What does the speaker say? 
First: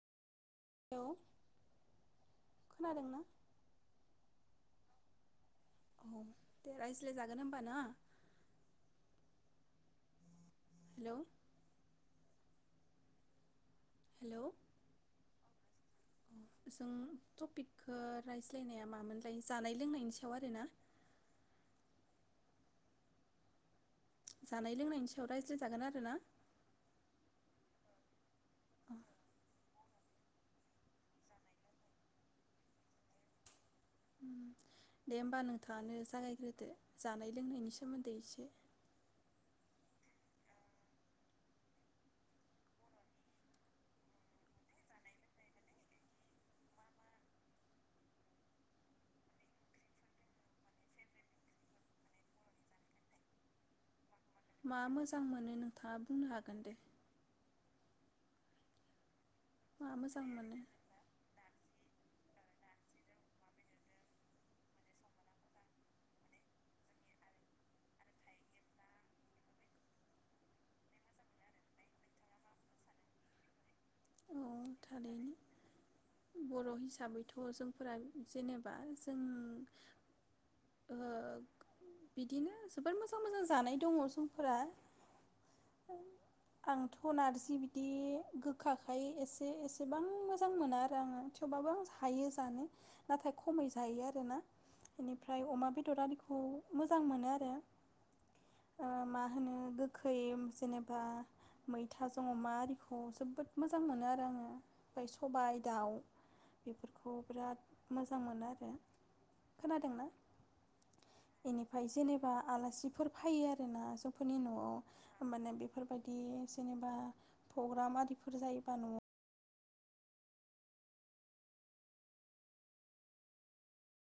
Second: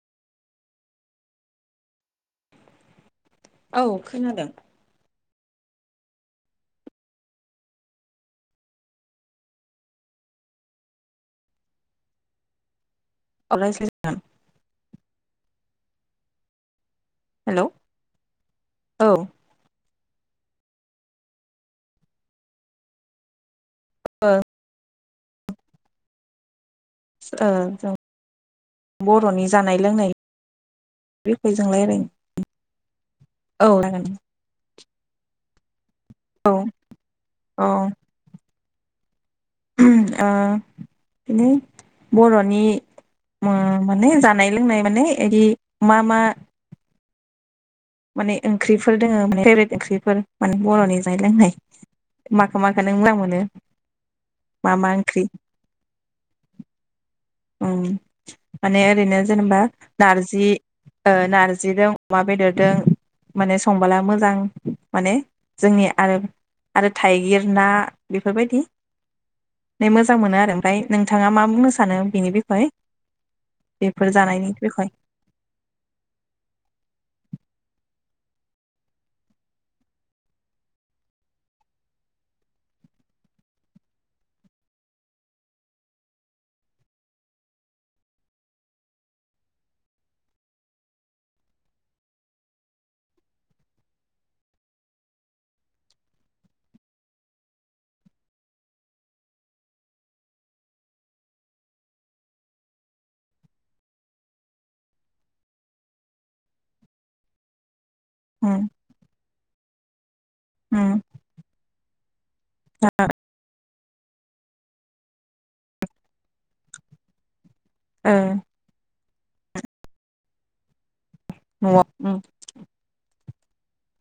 हेल औ खोनादों औ दे रायज्लाय जागोन होमबा ना? हेलौ औ‌ रायज्ला थां हेलौ जों हेल' टपिकखो रायज्लायनाया औ मामोनलाय जानाय लोंनायनि सायाव सायावरोना जानाय लोंनायनि सा याव रायज्लाय जागोन आरो ना। ओ जों बर'नि जानाय लोंनाय बिखय जों रायलायनि औ जागोन। थाङानो जागायग्रोदो जानाय औ लोंनायनि सोमोन्दै इसे ओ बिनो बर'नि ओ माने जानाय लोंनाय माने बिदि मा मा माने ओंख्रिफोर दोङो माने फेभरेट ओंख्रिफोर माने बर'नि जानाय लोंनाय माखो माखो नों मोजां मोनो मा मोजां मोनो नोंथाङा बुंनो हागोन दे। उम माने ओरैनो जेनेबा मा मोजां नारजि मोनो ओ नारजि दं अमा बेदरदों माने संबोला मोजां माने जोंनि आरो आरो थाइगिर ना बेफोरबायदि मोजां मोनो आरो ओमफ्राय नोंथाङा मा बुंनो सानो बिनि बिखय? बेफोर अ जानायनि बिखय थारैनो बर' हिसाबैथ' जोंफोरा जेनेबा जों ओ बिदिनो जोबोर मोजां मोजां जानाय दङ जोंफोरा आंथ' नारजि बिदि गोखा खाय एसे एसेबां मोजां मोना आरो आङो थेवबबो आं हायो जानो नाथाय खमै जायो आरोना बेनिफ्राय अमा बेदर आरिखौ मोजां मोनो आरो ओ मा होनो गोखै जेनेबा मैथाजों अमा आरिखौ जोबोद मोजां मोनो आरो आङो ओमफ्राय सबाय दाउ बेफोरखौ बिराद मोजां मोनो उम आरो खोनादोंना उम बेनि फ्राय जेने बा आलासिफोर फायो आरो ना जोंफोरनि न'आव माने बेफोरबायदि जेनेबा प्रग्राम ओ आरि फोर जायोबा न'आव औ हम